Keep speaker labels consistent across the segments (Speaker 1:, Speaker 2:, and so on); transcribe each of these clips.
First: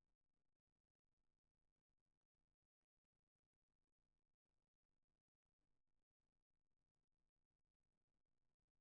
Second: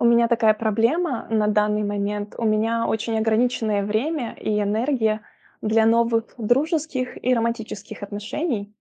Speaker 1: У меня такая проблема на данный момент. У меня очень ограниченное время и энергия для новых дружеских и романтических отношений,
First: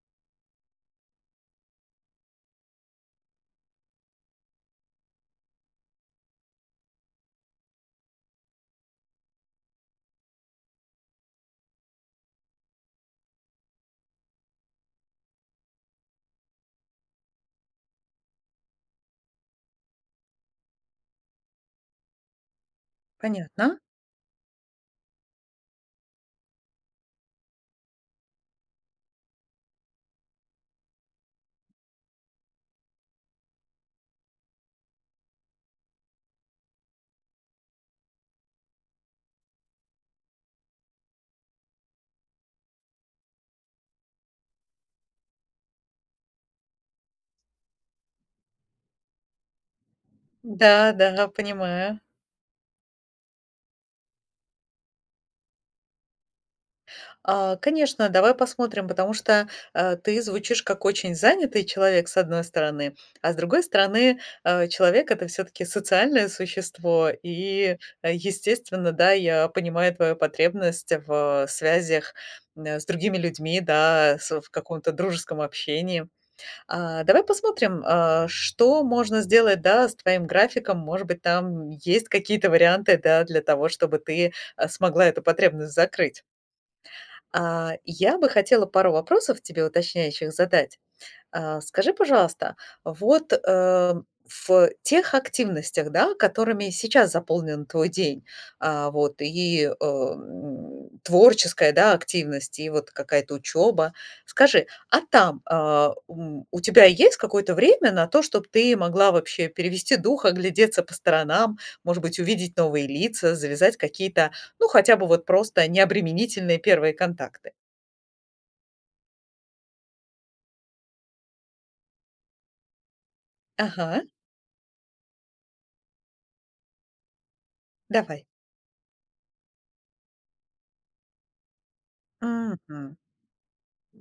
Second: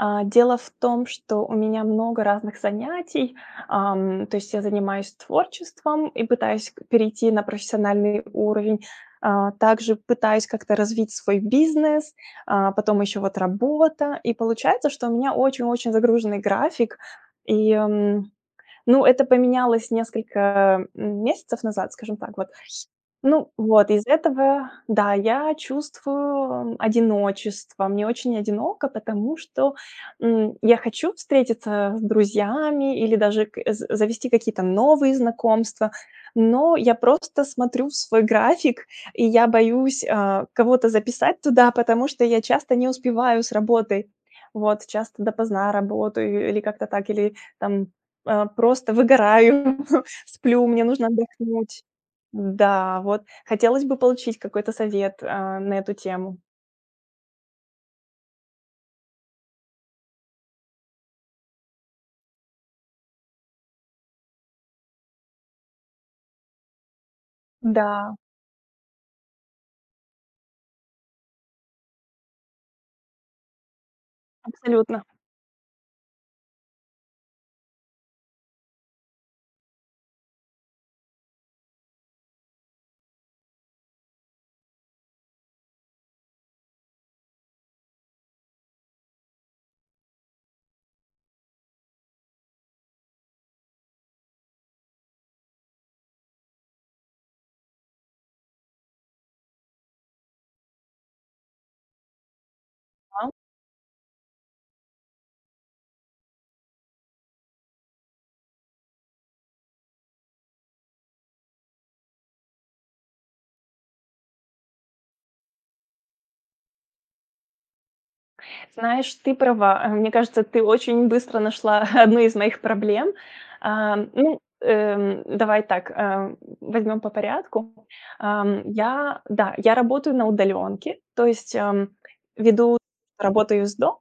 Speaker 1: э. Дело в том, что у меня много разных занятий, эм. То есть я занимаюсь творчеством и пытаюсь перейти на профессиональный уровень, э, также пытаюсь как-то развить свой бизнес, э, потом еще вот работа. И получается, что у меня очень-очень загруженный график. И, ну, это поменялось несколько, э, месяцев назад, скажем так вот. Ну
Speaker 2: Понятно.
Speaker 1: вот, из этого, да, я чувствую одиночество. Мне очень одиноко, потому что, м, я хочу встретиться с друзьями или даже к з завести какие-то новые знакомства, но я просто смотрю в свой график, и я боюсь, э, кого-то записать туда, потому что я часто не успеваю с работой. Вот часто допоздна работаю или как-то так, или там, э, просто выгораю, сплю, мне
Speaker 2: Да,
Speaker 1: нужно
Speaker 2: да,
Speaker 1: отдохнуть.
Speaker 2: понимаю.
Speaker 1: Да вот. Хотелось бы получить какой-то совет, э, на эту тему.
Speaker 2: А, конечно, давай посмотрим, потому что, э, ты звучишь как очень занятый человек, с одной стороны, а с другой стороны, э, человек- это всё-таки социальное существо, и
Speaker 1: Да.
Speaker 2: естественно, да, я понимаю твою потребность в связях, э, с другими людьми, да, с в каком-то
Speaker 1: Абсолютно.
Speaker 2: дружеском общении. А, давай посмотрим, а, что можно сделать, да, с твоим графиком. Может быть, там есть какие-то варианты, да, для того, чтобы ты смогла эту потребность закрыть. А, я бы хотела пару вопросов тебе уточняющих задать. А скажи, пожалуйста, вот, э, в тех активностях, да, которыми сейчас заполнен твой день, э, вот и, э, м, творческая, да, активность, и вот
Speaker 1: А.
Speaker 2: какая-то учеба. Скажи, а там, э, м, у тебя есть какое-то время на то, чтобы ты могла вообще перевести дух, оглядеться по сторонам, может быть, увидеть новые лица, завязать какие-то, ну, хотя бы вот просто необременительные первые контакты?
Speaker 1: Знаешь, ты права, э. Мне кажется, ты очень быстро нашла одну из моих проблем,
Speaker 2: Ага.
Speaker 1: э. Ну, эм, давай так, э, возьмем по порядку,
Speaker 2: Давай.
Speaker 1: эм. Я- да, я работаю на удаленке, то есть, эм, веду
Speaker 2: Мгм.
Speaker 1: работаю из дома.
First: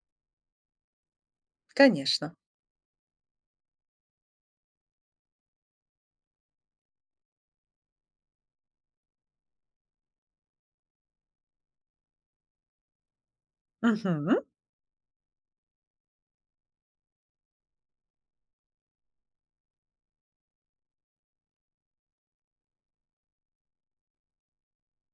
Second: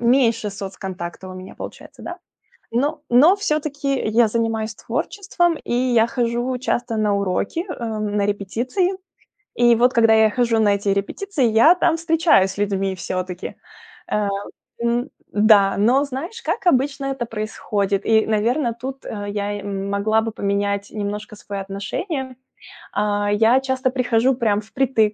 Speaker 1: Меньше соцконтакта у меня получается, да?
Speaker 2: Конечно.
Speaker 1: Но но всё-таки я занимаюсь творчеством, и я хожу часто на уроки, эм, на репетиции. И вот когда я хожу на эти репетиции, я там встречаюсь с людьми всё-таки. Э,
Speaker 2: Мгм.
Speaker 1: м, м-да, но знаешь, как обычно это происходит. И, наверное, тут, э, я, м, могла бы поменять немножко свое отношение. А, я часто прихожу прям впритык,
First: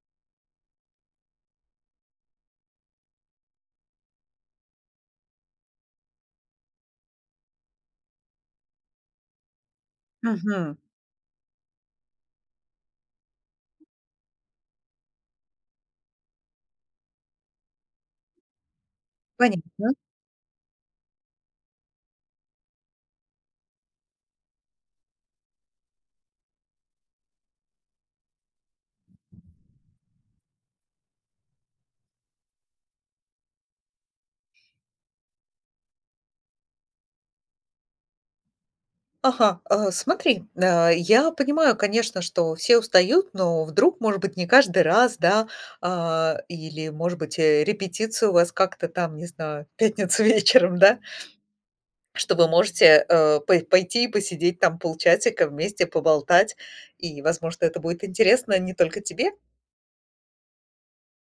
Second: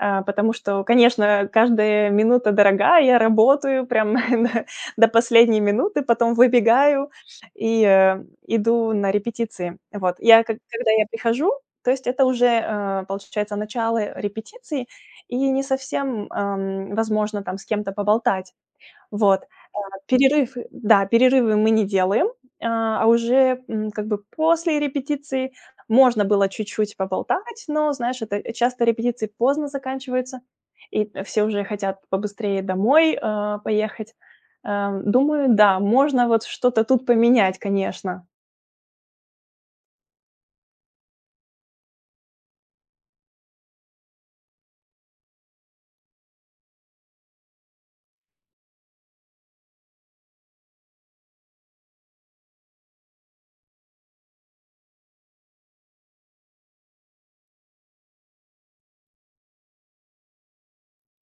Speaker 1: э, потому что, конечно, э, каждая минута дорога. Я работаю прям на на до последней минуты, потом выбегаю и, э, иду на репетиции. Вот, я к
Speaker 2: Мгм.
Speaker 1: когда я прихожу, то есть это уже, э, получается, начало репетиции, и не совсем, эм, возможно там с кем-то поболтать. Вот, э,
Speaker 2: Понятно.
Speaker 1: перерыв, да, перерывы мы не делаем, а, уже, м, как бы после репетиции можно было чуть-чуть поболтать, но знаешь, это, часто репетиции поздно заканчиваются, и, э, все уже хотят побыстрее домой, э, поехать, э. Думаю, да, можно вот что-то тут поменять, конечно.
Speaker 2: Ага, э, смотри, э, я понимаю, конечно, что все устают, но вдруг, может быть, не каждый раз, да, а, или, может быть, э, репетиция у вас как-то там, не знаю, пятница вечером, да. Что вы можете, э, пой пойти посидеть там полчасика вместе, поболтать, и, возможно, это будет интересно не только тебе.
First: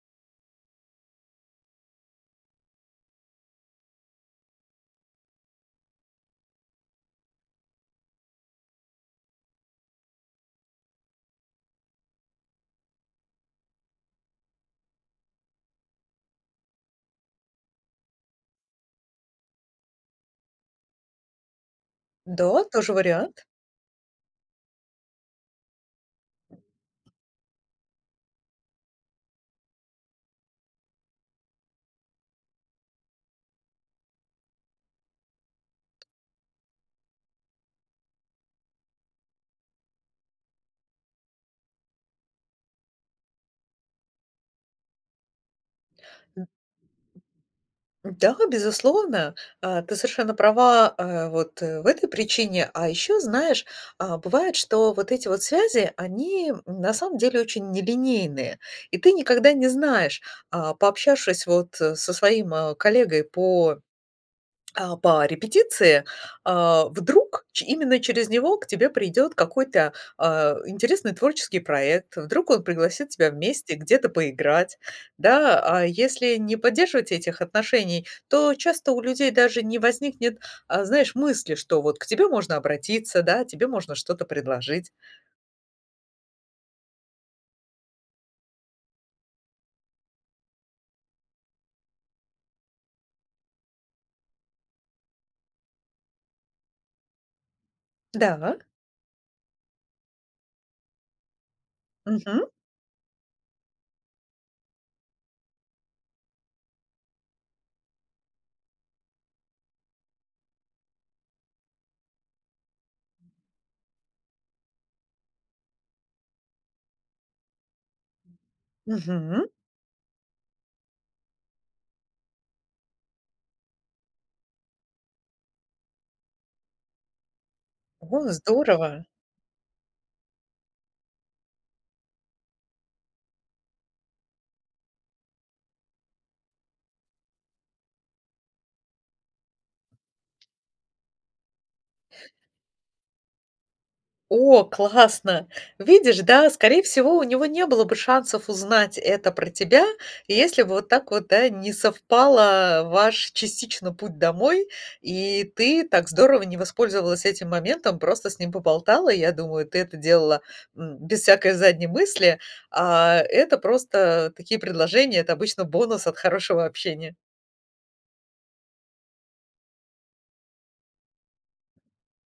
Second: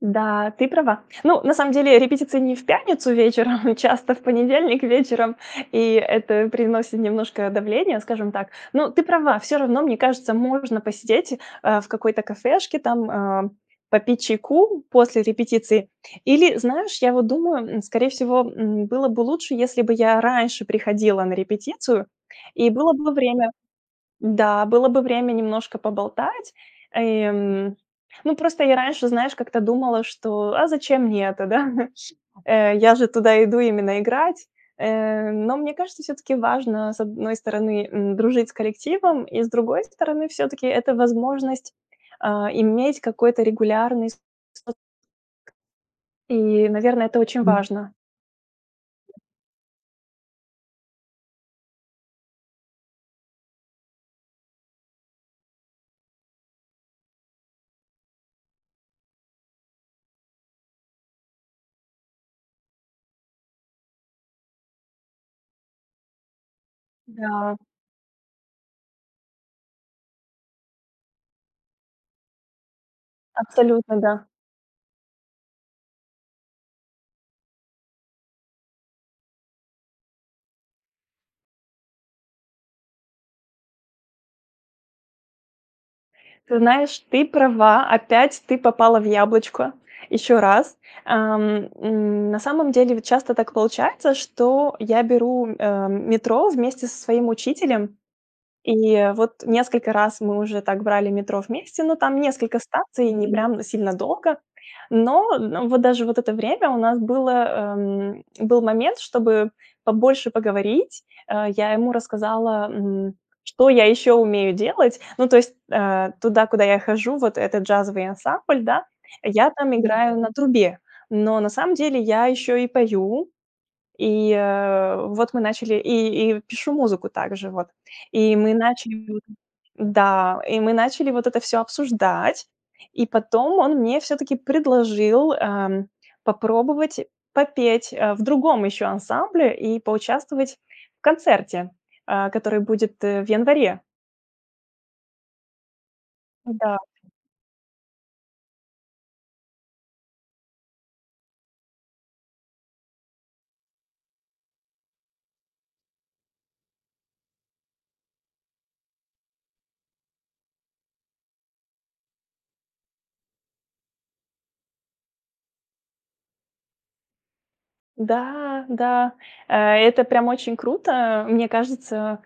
Speaker 1: Да, ты права. Ну, на самом деле репетиция не в пятницу вечером, часто в понедельник вечером, и это приносит немножко давление, скажем так. Ну, ты права, всё равно, мне кажется, можно посидеть, а, в какой-то кафешке, там, э, попить чайку после репетиции. Или, знаешь, я вот думаю, м, скорее всего, м, было бы лучше, если бы я раньше приходила на репетицию,
Speaker 2: Да,
Speaker 1: и было
Speaker 2: тоже
Speaker 1: бы
Speaker 2: вариант.
Speaker 1: время. Да, было бы время немножко поболтать, эм. Ну, просто я раньше, знаешь, как-то думала, что а зачем мне это, да? Э, я же туда иду именно играть, э. Но мне кажется, всё-таки важно, с одной стороны, м, дружить с коллективом, и с другой стороны, всё-таки это возможность, э, иметь какой-то регулярный соц и, наверное, это очень важно.
Speaker 2: Да, безусловно, э, ты совершенно права, э, вот в этой причине, а ещё знаешь, а, бывает, что вот эти вот связи, они, м, на самом деле очень нелинейные, и ты никогда не знаешь, э, пообщавшись вот со своим коллегой по, а, по репетиции, а, вдруг
Speaker 1: Да.
Speaker 2: ч именно через него к тебе придёт какой-то, э, интересный творческий проект, вдруг он пригласит тебя вместе
Speaker 1: Абсолютно
Speaker 2: где-то
Speaker 1: да.
Speaker 2: поиграть, да, а если не поддерживать этих отношений, то часто у людей даже не возникнет, э, знаешь, мысли, что вот к тебе можно обратиться, да, тебе можно что-то предложить.
Speaker 1: Ты знаешь, ты права, опять ты попала в яблочко ещё раз, ам, м. На самом деле, ведь часто так получается, что я беру, э, метро вместе со своим учителем.
Speaker 2: Да.
Speaker 1: И вот несколько раз мы уже так брали метро вместе, но там
Speaker 2: Мгм.
Speaker 1: несколько станций и не прям сильно долго. Но в вот даже вот это время у нас было, эм, был момент, чтобы побольше поговорить, э. Я ему рассказала, м, что я ещё умею делать. Ну, то есть, э, туда, куда я хожу, вот этот джазовый ансамбль, да,
Speaker 2: Мгм.
Speaker 1: я там играю на трубе. Но на самом деле я ещё и пою. И, э, вот мы начали, и и пишу музыку также вот.
Speaker 2: О,
Speaker 1: И мы
Speaker 2: здорово!
Speaker 1: начали, да, и мы начали вот это всё обсуждать. И потом он мне всё-таки предложил, эм, попробовать попеть, э, в другом ещё ансамбле и поучаствовать в концерте, э, который будет в январе.
Speaker 2: О, классно! Видишь, да,
Speaker 1: Н-да.
Speaker 2: скорее всего, у него не было бы шансов узнать это про тебя, если бы вот так вот, да, не совпало ваш частично путь домой, и ты так здорово не воспользовалась этим моментом, просто с ним поболтала. Я думаю, ты это делала, м, без всякой задней мысли, а это просто такие предложения, это обычно бонус от хорошего общения.
Speaker 1: Да, да, э это прям очень круто. Мне кажется,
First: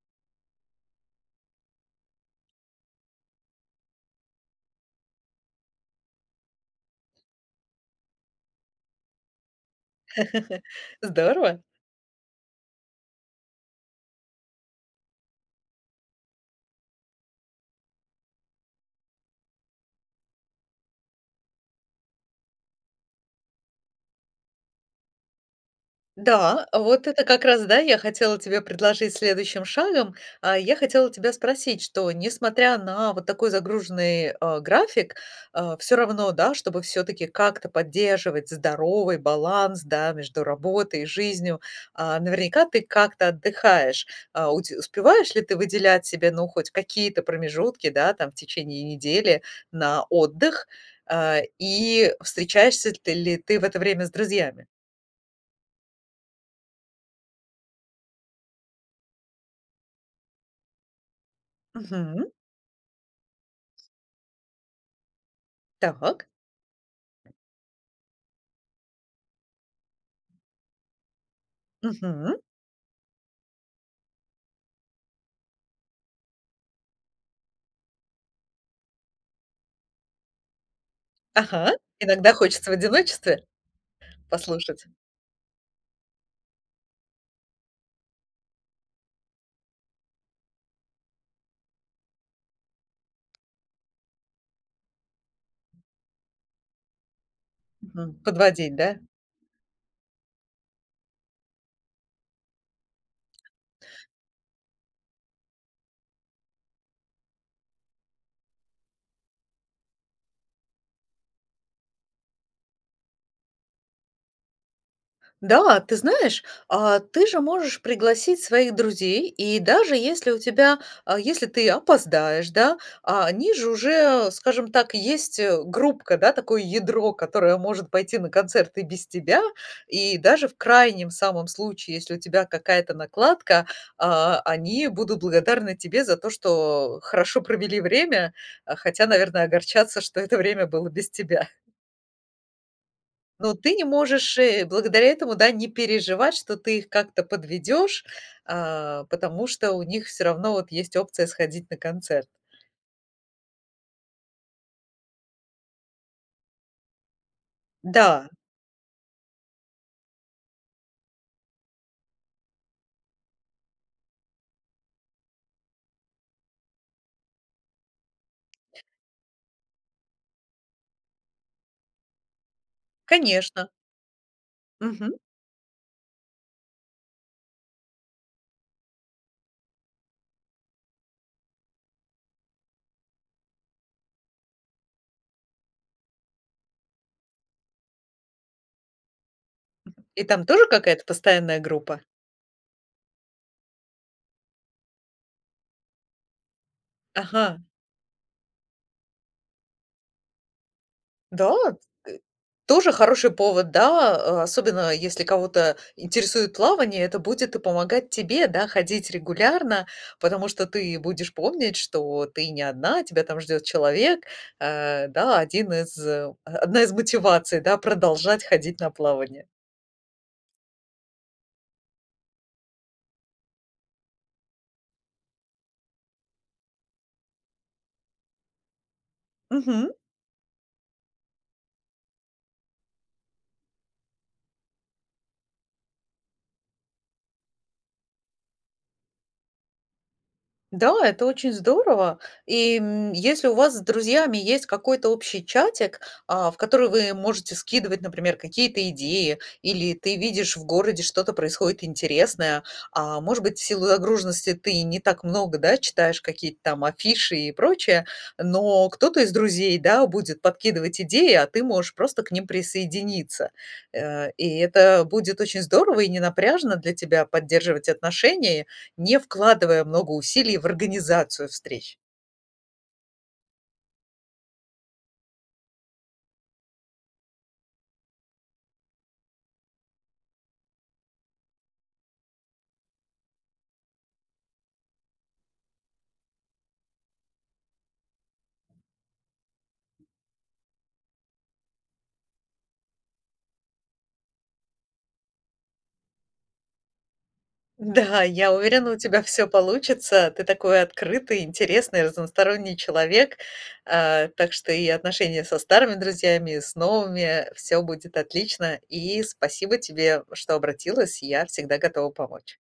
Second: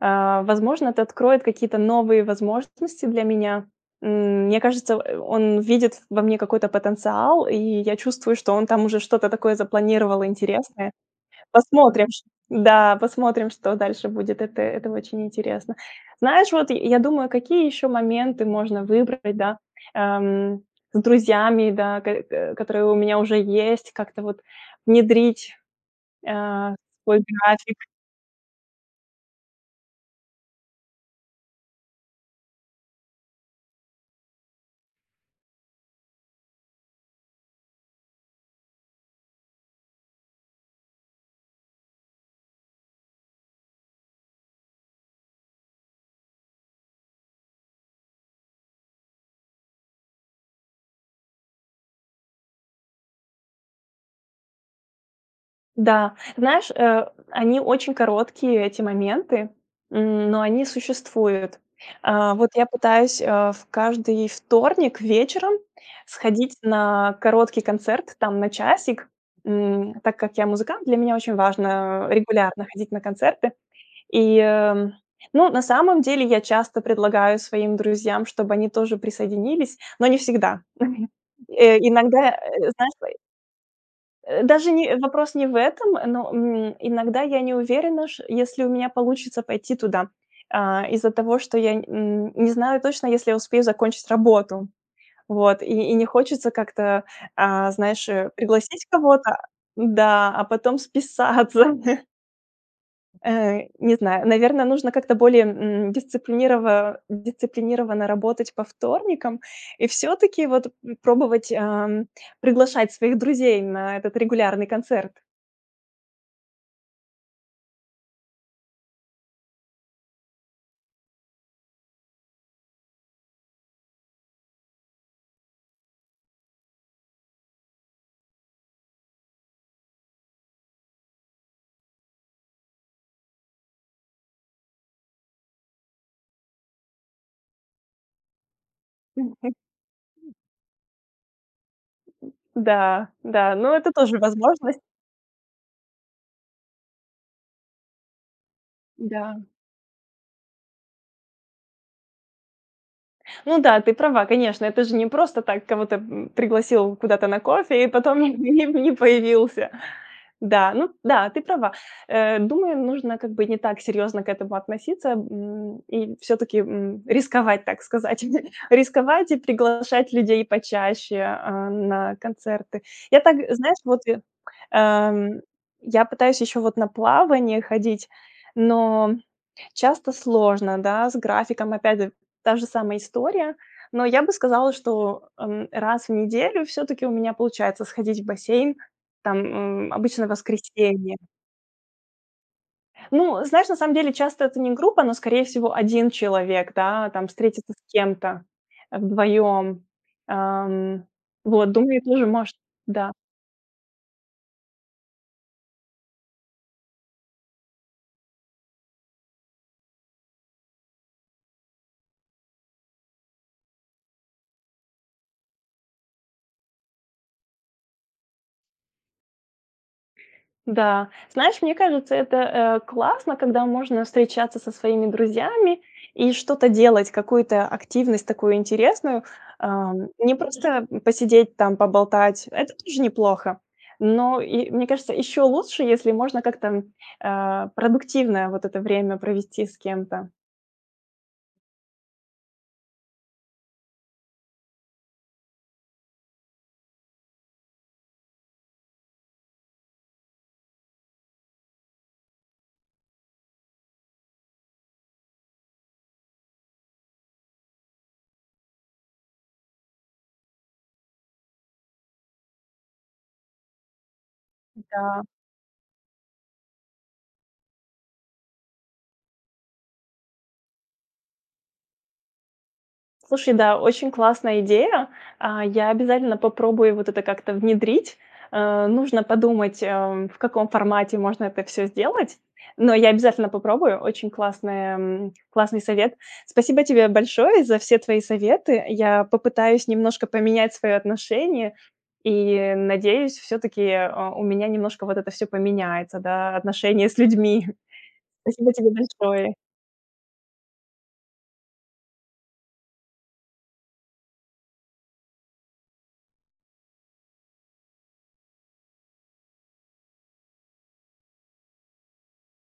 Speaker 1: э, возможно, это откроет какие-то новые возможности для меня, м. Мне кажется, э, он видит во мне какой-то потенциал, и я чувствую, что он там уже что-то такое запланировал интересное.
Speaker 2: Здорово.
Speaker 1: Посмотрим, ч да, посмотрим, что дальше будет. Это это очень интересно. Знаешь, вот я думаю, какие еще моменты можно выбрать, да, эм. С друзьями, да, к к которые у меня уже есть, как-то вот внедрить, э,
Speaker 2: Да,
Speaker 1: в
Speaker 2: вот
Speaker 1: свой
Speaker 2: это как раз,
Speaker 1: график.
Speaker 2: да, я хотела тебе предложить следующим шагом. А я хотела тебя спросить, что несмотря на вот такой загруженный, э, график, э, всё равно, да, чтобы всё-таки как-то поддерживать здоровый баланс, да, между работой и жизнью, а, наверняка ты как-то отдыхаешь, э. У те успеваешь ли ты выделять себе, ну, хоть какие-то промежутки, да, там, в течение недели на отдых, э, и встречаешься ты ли ты в это время с друзьями?
Speaker 1: Да, знаешь, э, они очень короткие, эти моменты, м, но они существуют.
Speaker 2: Мгм.
Speaker 1: Э, вот я пытаюсь, э, в каждый вторник вечером
Speaker 2: Так.
Speaker 1: сходить на короткий концерт, там, на часик. М, так как я музыкант, для меня очень важно, э,
Speaker 2: Мгм.
Speaker 1: регулярно ходить на концерты. И, э, ну, на самом деле я часто предлагаю своим друзьям, чтобы они тоже присоединились, но не всегда.
Speaker 2: Ага,
Speaker 1: Э,
Speaker 2: иногда
Speaker 1: иногда,
Speaker 2: хочется в
Speaker 1: знаешь что
Speaker 2: одиночестве?
Speaker 1: Э, даже
Speaker 2: Послушать.
Speaker 1: не, э, вопрос не в этом, но, м, иногда я не уверена, ш если у меня получится пойти туда, а, из-за того, что я, м, не знаю точно, если я успею закончить работу. Вот и и не хочется как-то, а, знаешь,
Speaker 2: Мгм,
Speaker 1: э,
Speaker 2: подводить,
Speaker 1: пригласить
Speaker 2: да?
Speaker 1: кого-то, да, а потом списаться. Э, не знаю, наверно, нужно как-то более, м, дисциплинирова дисциплинированно работать по вторникам, и всё-таки вот пробовать, ам, приглашать своих друзей на этот регулярный концерт.
Speaker 2: Да, ты знаешь, а, ты же можешь пригласить своих друзей, и даже если у тебя а, если ты опоздаешь, да, а они же уже, скажем так, есть, э, группка, да, такое ядро, которое может пойти на концерт и без тебя, и даже в крайнем самом случае, если у тебя какая-то накладка, а, они будут благодарны тебе за то, что хорошо провели время. Э, хотя, наверное,
Speaker 1: Мгм.
Speaker 2: огорчатся, что это время было без тебя.
Speaker 1: Да да,
Speaker 2: Но
Speaker 1: но
Speaker 2: ты не
Speaker 1: это тоже
Speaker 2: можешь, э,
Speaker 1: возможность
Speaker 2: благодаря этому не переживать, что ты их как-то подведешь, э,
Speaker 1: Да.
Speaker 2: потому что у них вот всё равно вот есть опция сходить на концерт.
Speaker 1: Ну да, ты права, конечно, это же не просто так кого-то, м, пригласил куда-то на кофе и потом
Speaker 2: Да.
Speaker 1: не не появился. Да, ну да, ты права. Э, думаю, нужно, как бы, не так серьезно к этому относиться, м, и всё-таки, м, рисковать, так сказать. Рисковать и приглашать людей почаще, э, на концерты. Я так
Speaker 2: Конечно.
Speaker 1: знаешь, вот я
Speaker 2: Мгм.
Speaker 1: Эм, я пытаюсь ещё вот на плавание ходить, но часто сложно, да, с графиком опять д та же самая история, но я бы сказала, что, м, раз в неделю всё-таки у меня получается сходить в бассейн, там, м, обычно
Speaker 2: .И
Speaker 1: в
Speaker 2: там тоже какая-то
Speaker 1: воскресенье.
Speaker 2: постоянная группа?
Speaker 1: Ну, знаешь, на самом деле часто это не группа, но, скорее всего, 1 человек, да, там
Speaker 2: Ага.
Speaker 1: встретиться с кем-то вдвоем. Эм,
Speaker 2: Да,
Speaker 1: вот думаю
Speaker 2: э,
Speaker 1: тоже, может
Speaker 2: тоже
Speaker 1: да.
Speaker 2: хороший повод, да, э, особенно если кого-то интересует плавание, это будет помогать тебе, да, ходить регулярно, потому что ты будешь помнить, что ты не одна, тебя там ждет человек. Э, да, один из одна из мотиваций, да, продолжать ходить на плавание.
Speaker 1: Да, знаешь, мне кажется, это, э, классно, когда можно встречаться со своими друзьями и что-то делать, какую-то активность такую интересную.
Speaker 2: Мгм.
Speaker 1: Эм, не просто посидеть там, поболтать- это тоже неплохо. Но и, мне кажется, еще лучше, если можно как-то, э, продуктивное вот это время провести с кем-то.
Speaker 2: Да, это очень здорово. И, м, если у вас с друзьями есть какой-то общий чатик, а, в который вы можете скидывать, например, какие-то идеи или ты видишь, в городе что-то происходит интересное, а, может быть, в силу загруженности ты не так много, да, читаешь какие-то там афиши и прочее, но кто-то из друзей, да, будет подкидывать идеи, а ты можешь просто к ним присоединиться. Э, и это
Speaker 1: М-да.
Speaker 2: будет очень здорово и ненапряжно для тебя поддерживать отношения, не вкладывая много усилий в организацию встреч.
Speaker 1: Слушай, да, очень классная идея, а, я обязательно попробую вот это как-то внедрить, э, нужно подумать, эм, в каком формате можно это всё сделать, но я обязательно попробую, очень классная классный совет. Спасибо тебе большое за все твои советы, я попытаюсь немножко поменять свое отношение, и надеюсь, всё-таки, э, у меня немножко вот это всё поменяется, да, отношение с людьми.
Speaker 2: Да, я
Speaker 1: Спасибо
Speaker 2: уверена,
Speaker 1: тебе
Speaker 2: у тебя всё
Speaker 1: большое.
Speaker 2: получится. Ты такой открытый, интересный, разносторонний человек, э, так что и отношения со старыми друзьями, и с новыми, всё будет отлично. И спасибо тебе, что обратилась. Я всегда готова помочь.